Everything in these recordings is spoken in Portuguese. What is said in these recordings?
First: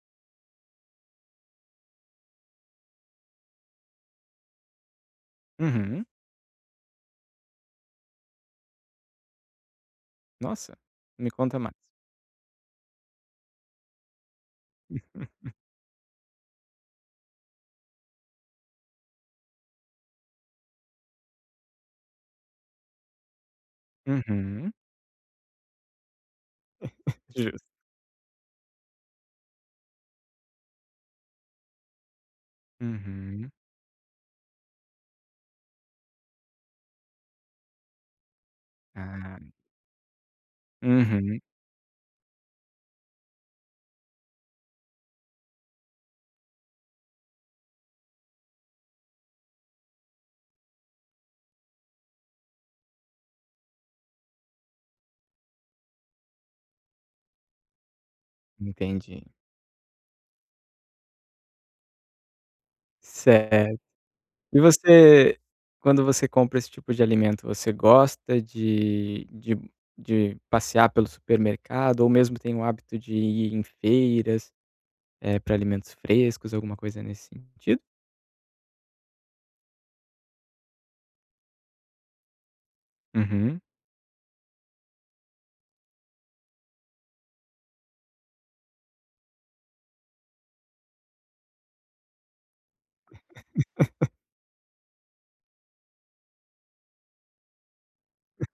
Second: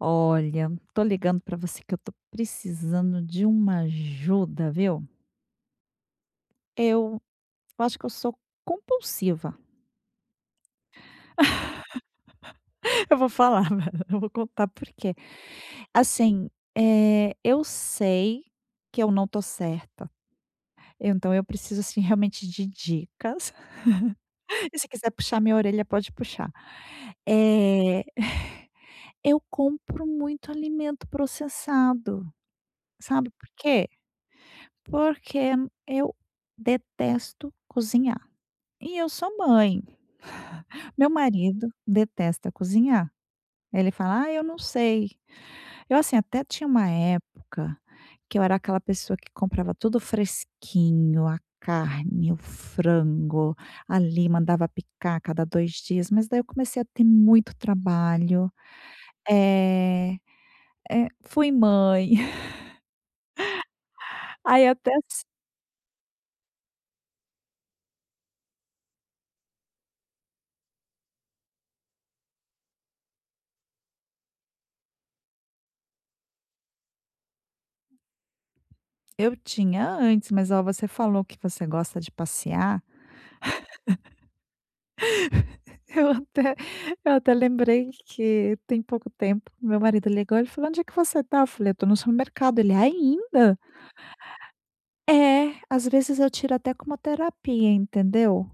Olha, tô ligando pra você que eu tô precisando de uma ajuda, viu? Uhum. Eu acho que eu sou compulsiva. Nossa, me conta mais. Eu vou falar, eu vou contar por quê. Assim, eu sei que eu não tô certa. Então eu preciso, assim, realmente de dicas. Uhum. E se quiser puxar minha orelha, pode puxar. Justo. Eh, eu compro muito alimento processado, sabe por Uhum. quê? Porque eu detesto cozinhar. E eu sou Ah, mãe. Meu uhum, marido detesta cozinhar. Ele fala: "Ah, eu não sei". Eu, assim, até tinha uma época que eu era aquela pessoa que comprava tudo fresquinho, a carne, o frango, ali mandava picar a cada 2 dias, mas daí eu comecei a ter muito trabalho. entendi. É, fui mãe. Certo. E Aí até s você quando você compra esse tipo de alimento, você gosta de passear pelo supermercado ou mesmo tem o hábito de ir em feiras, para alimentos frescos, alguma coisa nesse sentido? Eu tinha antes, mas, ó, você falou que você gosta de passear. Uhum. Eu até eu até lembrei que tem pouco tempo meu marido ligou, ele falou: "Onde é que você tá?" Eu falei: "Eu tô no supermercado". Ele: "Ainda?" É, às vezes eu tiro até como terapia, entendeu.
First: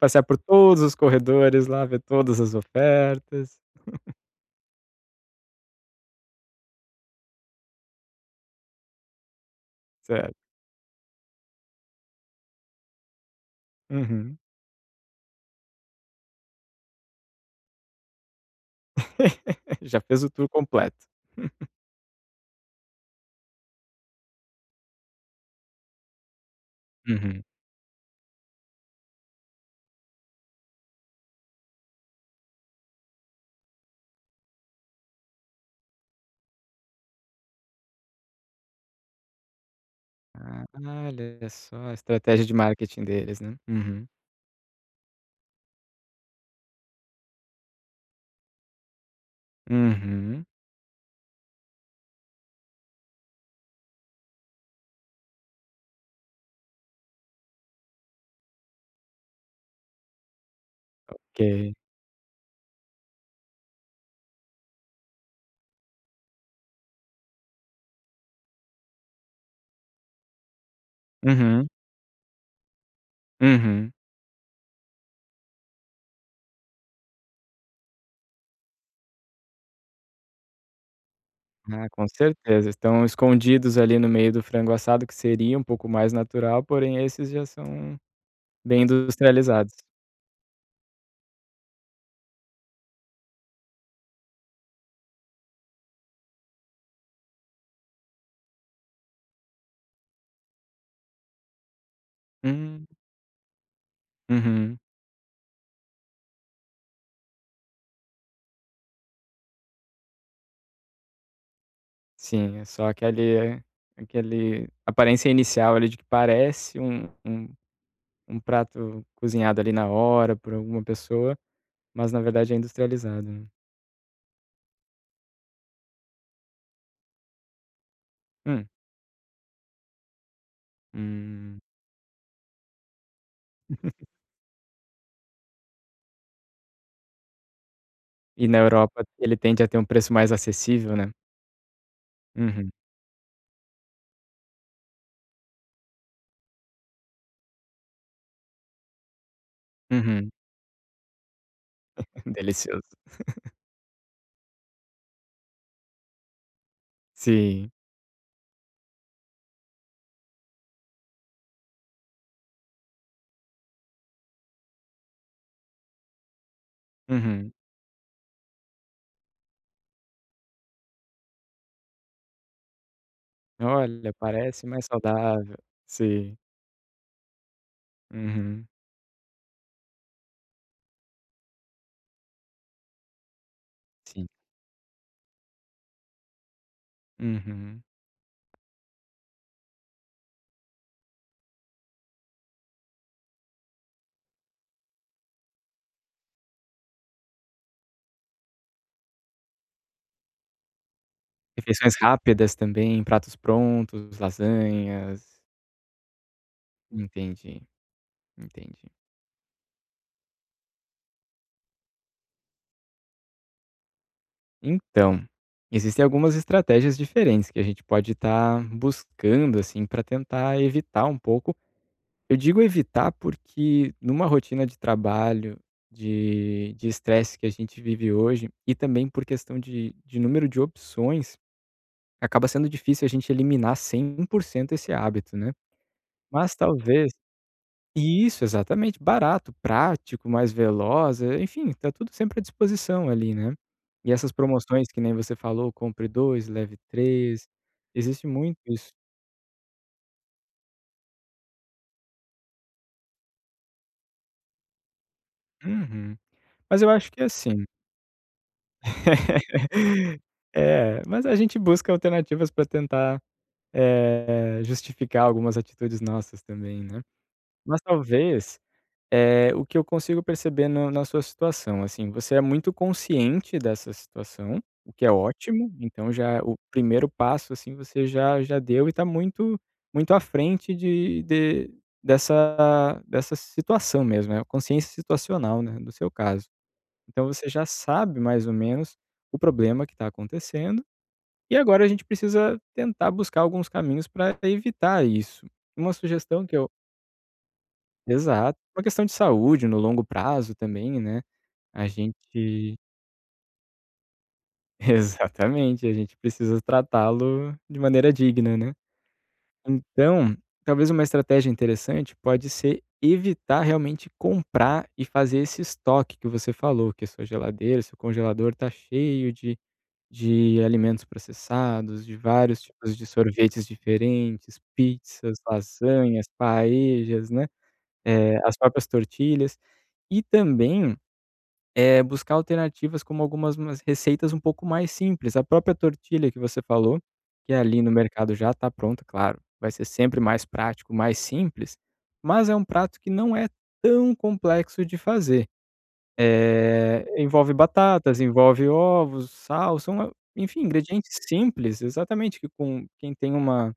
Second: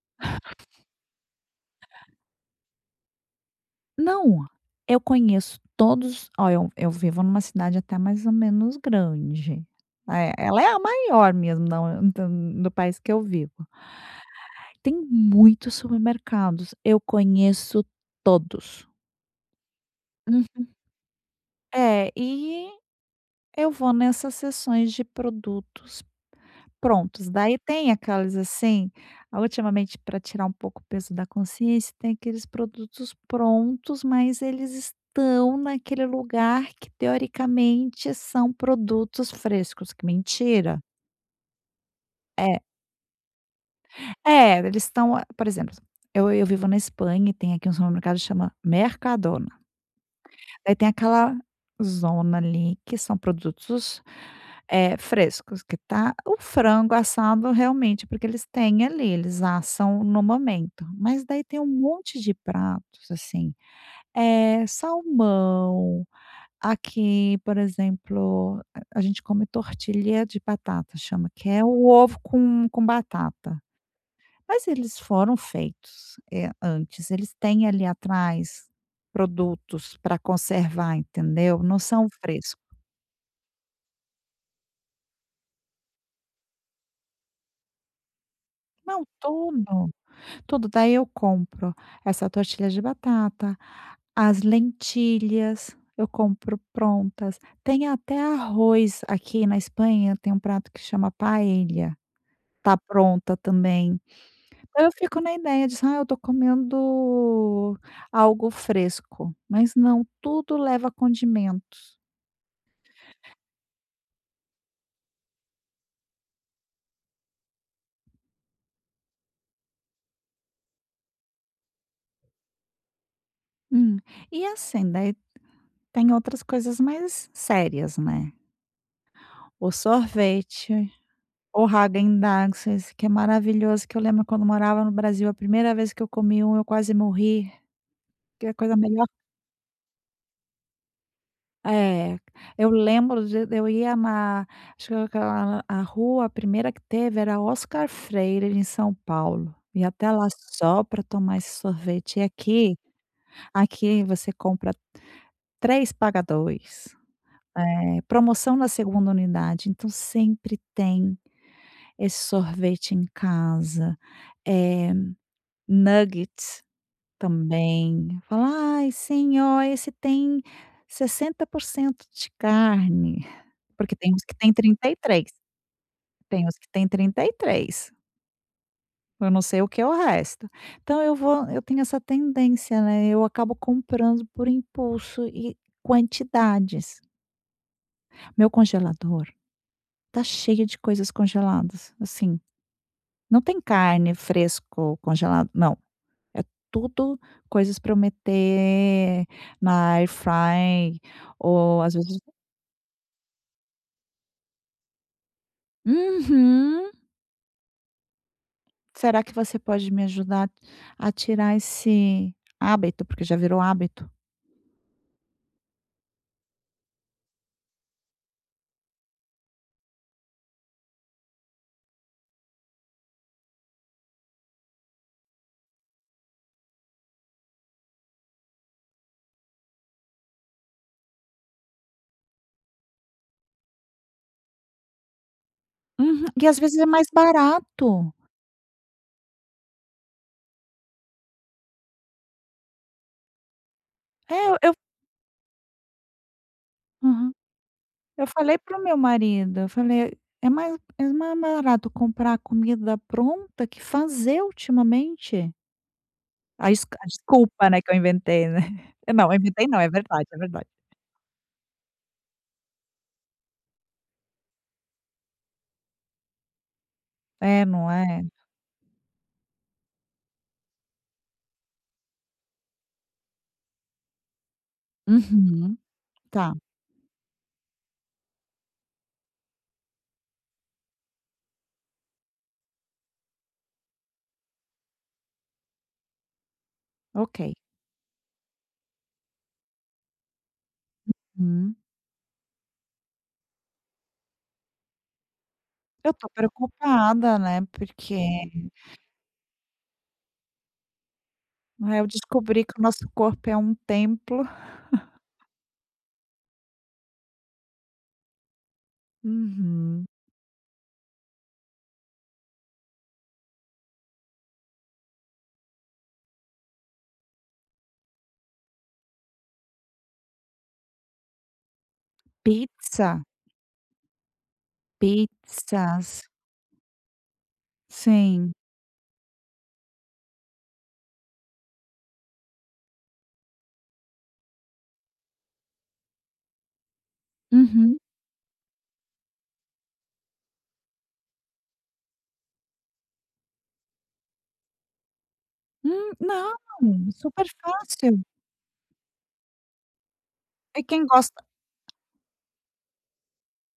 Passear por todos os corredores lá, ver todas as ofertas. Não, eu conheço todos, ó, eu vivo numa cidade até mais ou menos grande. É, Certo. ela é a maior mesmo, não do país que eu vivo. Uhum. Tem muitos supermercados, eu conheço todos. Já fez o Hum. tour completo. É, e eu vou nessas sessões de produtos prontos, Uhum. daí tem aquelas, assim, ah, ultimamente, para tirar um pouco o peso da consciência, tem aqueles produtos prontos, mas eles estão naquele lugar que teoricamente são produtos frescos, que Ah, mentira. olha só a estratégia de É, marketing deles, né. Uhum. é, eles estão, ah, por exemplo, eu vivo na Espanha e tem aqui um supermercado que chama Mercadona. Uhum. Daí tem aquela zona ali que são produtos, frescos, que tá o frango assado realmente, porque eles têm ali, eles assam no momento. Mas daí tem um Ok. monte de pratos, assim, salmão, aqui, por exemplo, a gente come tortilha de batata, chama, que é Uhum. o ovo com batata. Uhum. Mas eles foram feitos, antes, eles têm ali atrás produtos para conservar, entendeu? Não Ah, com são frescos. certeza. Estão escondidos ali no meio do frango assado, que seria um pouco mais natural, porém esses já são bem Não, industrializados. tudo, tudo. Daí eu compro essa tortilha de batata, as lentilhas, eu compro prontas. Tem até arroz aqui na Espanha, tem um prato que chama paella, tá Hum. pronta também. Uhum. Então eu fico na ideia de: "Ah, eu tô comendo algo fresco", mas não, tudo leva condimento. Sim, é só aquele aquele aparência inicial ali de que parece um um prato cozinhado ali na hora por alguma pessoa, mas na verdade é industrializado, né. Hum. E assim, daí tem outras coisas mais sérias, né. Hum. O sorvete, Hum. o Häagen-Dazs, que é maravilhoso, que eu lembro quando morava no Brasil, a primeira vez que eu comi um, eu quase morri, E que é a na coisa Europa melhor. ele tende a ter um preço mais acessível, né. É. Uhum, Eu lembro, de eu ia na, acho que aquela, a rua, a primeira que teve era Oscar Freire, em São Paulo, e até lá uhum. só para tomar esse sorvete. E aqui, Delicioso. aqui você compra 3 paga 2. Sim. É, promoção na segunda unidade, então sempre tem esse sorvete em casa, eh, nuggets Uhum. também. Fala: "Ai sim, ó, esse tem 60% de carne", porque Olha, tem uns que tem parece mais 33, saudável. Sim. tem uns que tem 33, Uhum. eu não sei o que é o resto. Então eu tenho essa tendência, né, eu acabo Sim. comprando por impulso e quantidades. Uhum. Meu congelador tá cheio de coisas congeladas, assim. Não tem carne fresco congelado, não, é tudo coisas para eu meter na air fry ou Refeições às vezes. rápidas também, pratos prontos, lasanhas. Uhum. Entendi, entendi. Será que você pode me ajudar a tirar esse hábito, porque já virou hábito? Então, existem algumas estratégias diferentes que a gente pode estar buscando, assim, para tentar evitar um pouco. Eu digo evitar, porque numa rotina de trabalho, de estresse que a gente vive hoje, e também por questão de número de opções, acaba sendo difícil a gente eliminar 100% esse hábito, né. Uhum. E Mas às vezes é mais talvez barato. e isso, exatamente, barato, prático, mais veloz, enfim, tá tudo sempre à disposição ali, né. E essas É, eu promoções que nem você falou, compre 2 leve aham. três, existe Eu muito falei pro isso. meu marido, eu falei: "É mais, é mais barato comprar comida pronta que fazer ultimamente". Uhum. A Mas es eu a acho que é assim. desculpa, né, que eu inventei, né. Não, eu inventei não, é verdade, é verdade. É, mas a gente busca alternativas para tentar, justificar algumas atitudes nossas também, né. É, Mas não é? talvez, o que eu consigo perceber na sua situação, assim, você é muito consciente dessa situação, o que é ótimo, Uhum. então já Tá, o primeiro passo, assim, você já deu e está muito muito à frente de dessa situação mesmo, é consciência situacional, né, do seu caso. Então ok. você já sabe mais ou menos o problema que está acontecendo e Hum. agora a gente precisa tentar buscar alguns caminhos para evitar isso. Uma Eu tô sugestão que eu preocupada, né, porque, exato. Uma questão de saúde no longo prazo também, né, a né, eu descobri gente que o nosso corpo é um templo. exatamente, a gente precisa tratá-lo de maneira digna, né. Uhum. Então, talvez uma estratégia interessante pode ser evitar realmente comprar e fazer esse estoque que você falou, que a sua geladeira, seu congelador tá cheio de alimentos processados, de vários tipos de Pizza, sorvetes diferentes, pizzas, pizzas. lasanhas, paejas, né, Sim. as próprias tortilhas. E também, buscar alternativas como algumas umas receitas um pouco mais simples. A própria tortilha que você falou, que é ali no Uhum. mercado já está pronta, claro, vai ser sempre mais prático, mais simples, mas é um prato que não é tão complexo de fazer. Não, super Envolve batatas, fácil. envolve ovos, sal, são, enfim, E quem ingredientes gosta simples, exatamente, que com quem tem uma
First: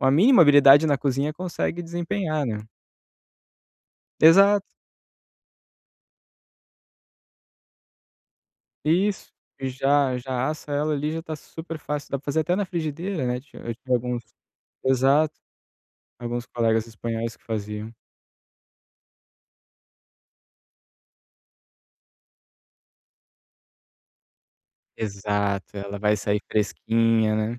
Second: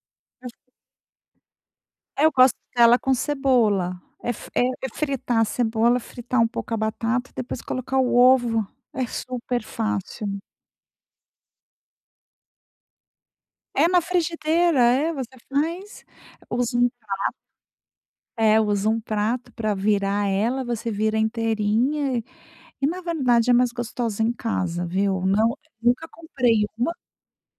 uma mínima habilidade na cozinha consegue Eu desempenhar, gosto né. dela com cebola. É f é Exato, é fritar a cebola, fritar um pouco a batata, depois colocar o ovo. É isso. super E já fácil. já assa ela ali, já tá super fácil, dá pra fazer até na frigideira, né, tinha eu É tinha na alguns frigideira, é, você exato, faz, alguns usa colegas um espanhóis que faziam. usa um prato para virar ela, você vira inteirinha, e na verdade é mais gostosa em casa, viu. Exato, ela vai sair fresquinha, né.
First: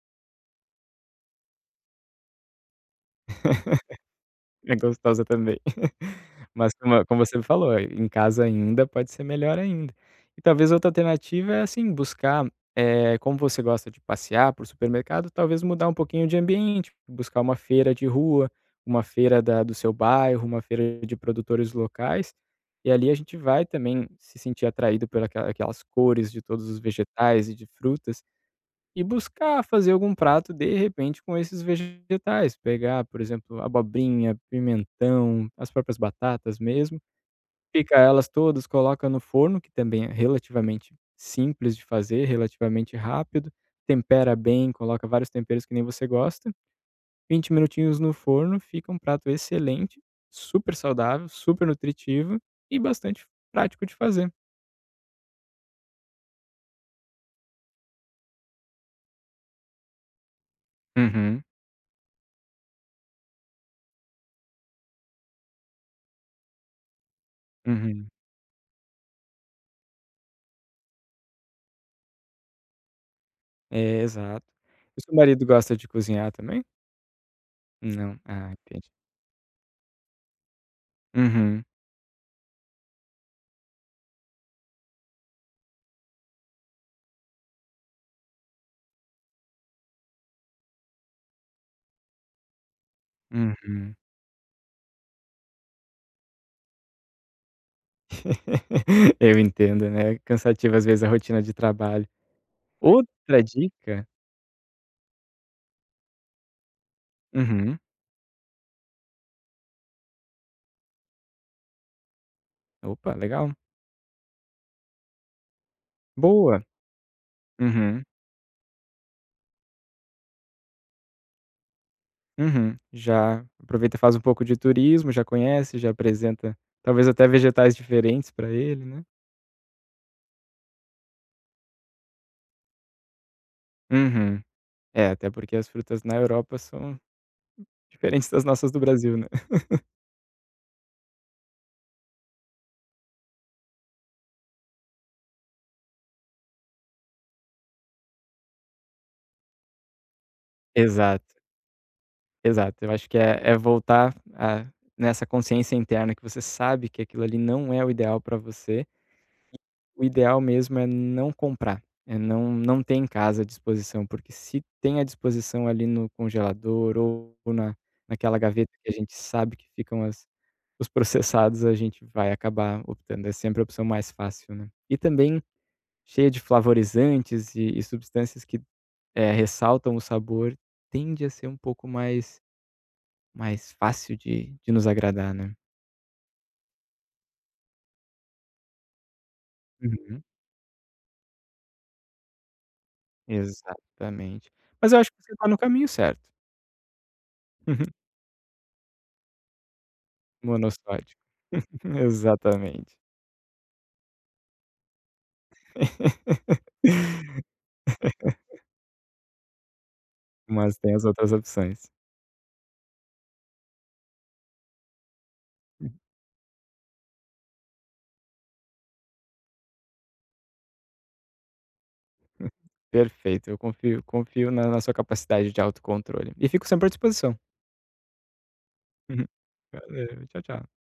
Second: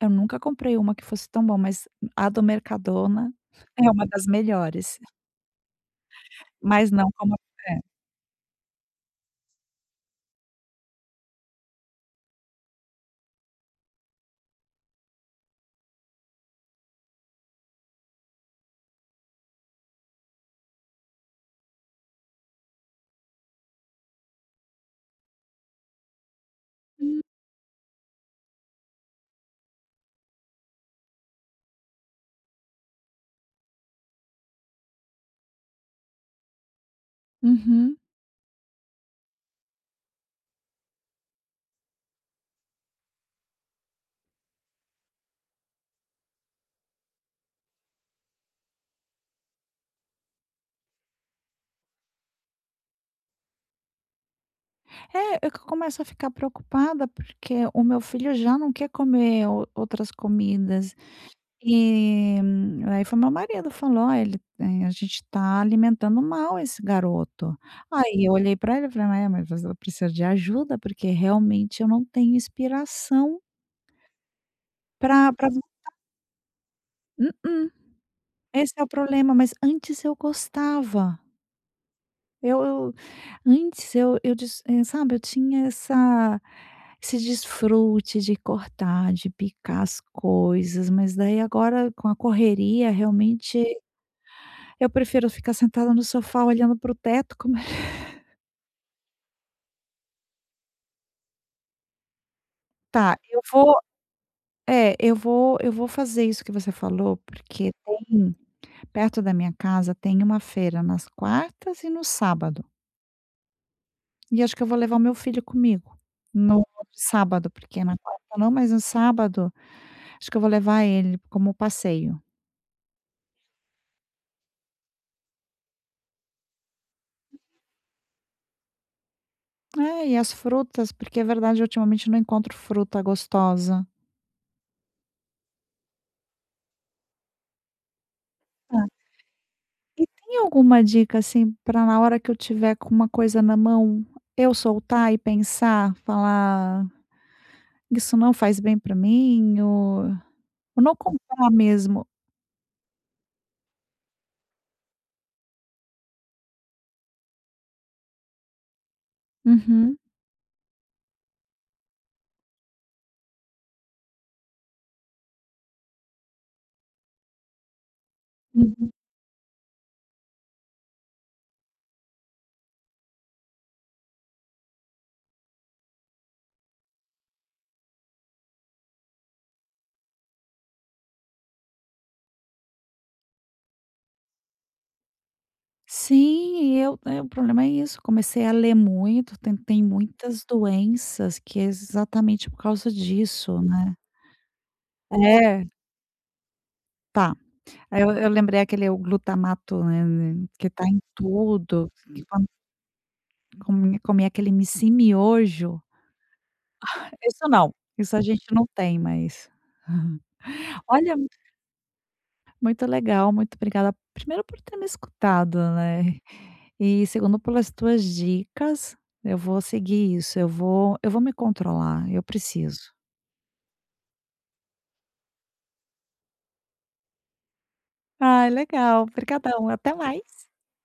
Eu nunca comprei uma que fosse tão boa, mas a do Mercadona é uma das É melhores, gostosa também. Mas mas como não como como você falou, a. É. Em casa ainda pode ser melhor ainda. E talvez outra alternativa é, assim, buscar, como você gosta de passear por supermercado, talvez mudar um pouquinho de ambiente, buscar uma feira de rua, uma feira da do seu bairro, uma feira de produtores locais, e ali a gente vai também se sentir atraído pelas aquelas cores de todos os vegetais e de frutas. E buscar fazer algum prato, de repente, com esses vegetais, pegar, por exemplo, abobrinha, pimentão, as próprias batatas mesmo, pica Uhum. elas todas, coloca no forno, que também é relativamente simples de fazer, relativamente rápido, tempera bem, coloca vários temperos que nem você gosta, 20 minutinhos no forno, fica um prato excelente, super saudável, super nutritivo e bastante prático de fazer. É, eu começo a ficar preocupada, porque o meu filho já não quer comer o outras comidas. Uhum, E aí foi meu marido falou: "Olha, ele tem, a gente está alimentando mal esse garoto". uhum. Aí eu olhei para ele e falei: "É, mas você precisa de ajuda, porque realmente eu não tenho inspiração É, exato. E seu para. marido Pra gosta de cozinhar também? Não. Ah, esse é o entendi. problema, mas antes eu gostava". Uhum, Eu antes sabe, eu tinha essa esse desfrute de cortar, de picar as coisas, mas daí agora com a correria, realmente, uhum. eu prefiro ficar sentada no sofá olhando para o teto como Eu entendo, né, é cansativo, às vezes, a rotina de trabalho. tá, eu Outra vou dica é, eu vou fazer isso que você falou, porque uhum. tem perto da minha casa, tem uma feira nas quartas e no sábado, Opa, legal. e acho que eu vou levar o meu filho comigo, Boa. no sábado, porque na Uhum, quarta não, mas no sábado. Acho que eu vou levar ele como passeio. uhum. Já aproveita e faz um pouco de turismo, já conhece, já apresenta, talvez, até vegetais diferentes para ele, né. É, e as frutas, porque é verdade, ultimamente eu não encontro fruta gostosa. Uhum. É, até porque as frutas na Europa são diferentes das nossas do Tá. Brasil, né. E tem alguma dica, assim, para na hora que eu tiver com uma coisa na mão, eu soltar e pensar, falar: "Isso não faz bem para mim", ou não Exato. comprar mesmo. Exato, eu acho que é é voltar a nessa consciência interna que você sabe que aquilo ali não é o ideal para você. Uhum. O ideal mesmo é não comprar, é não ter em casa à disposição, porque se tem à disposição ali no congelador ou na naquela gaveta que Uhum. a gente sabe que ficam as os processados, a gente vai acabar optando, é sempre a opção mais fácil, né. E também cheia de flavorizantes e substâncias que, ressaltam o sabor, tende a ser um pouco mais fácil de nos agradar, né. Sim, e eu, o problema é isso, comecei a ler muito, tem Uhum, muitas doenças que é exatamente por causa disso, né. exatamente. Mas eu acho que você está no É, caminho certo. tá. Aí eu lembrei aquele o glutamato, né, que tá em Monossódico. tudo, que quando Exatamente. Comia aquele "mici miojo". Isso não, isso a gente não tem mais. Mas tem as Olha, outras opções. muito legal, muito obrigada, primeiro por ter me escutado, né, e segundo pelas tuas dicas, eu vou seguir isso, eu vou me controlar, eu preciso. Perfeito, eu confio na sua capacidade de autocontrole. E fico sempre à disposição. Ai, legal, obrigadão, até Valeu, tchau, mais. tchau.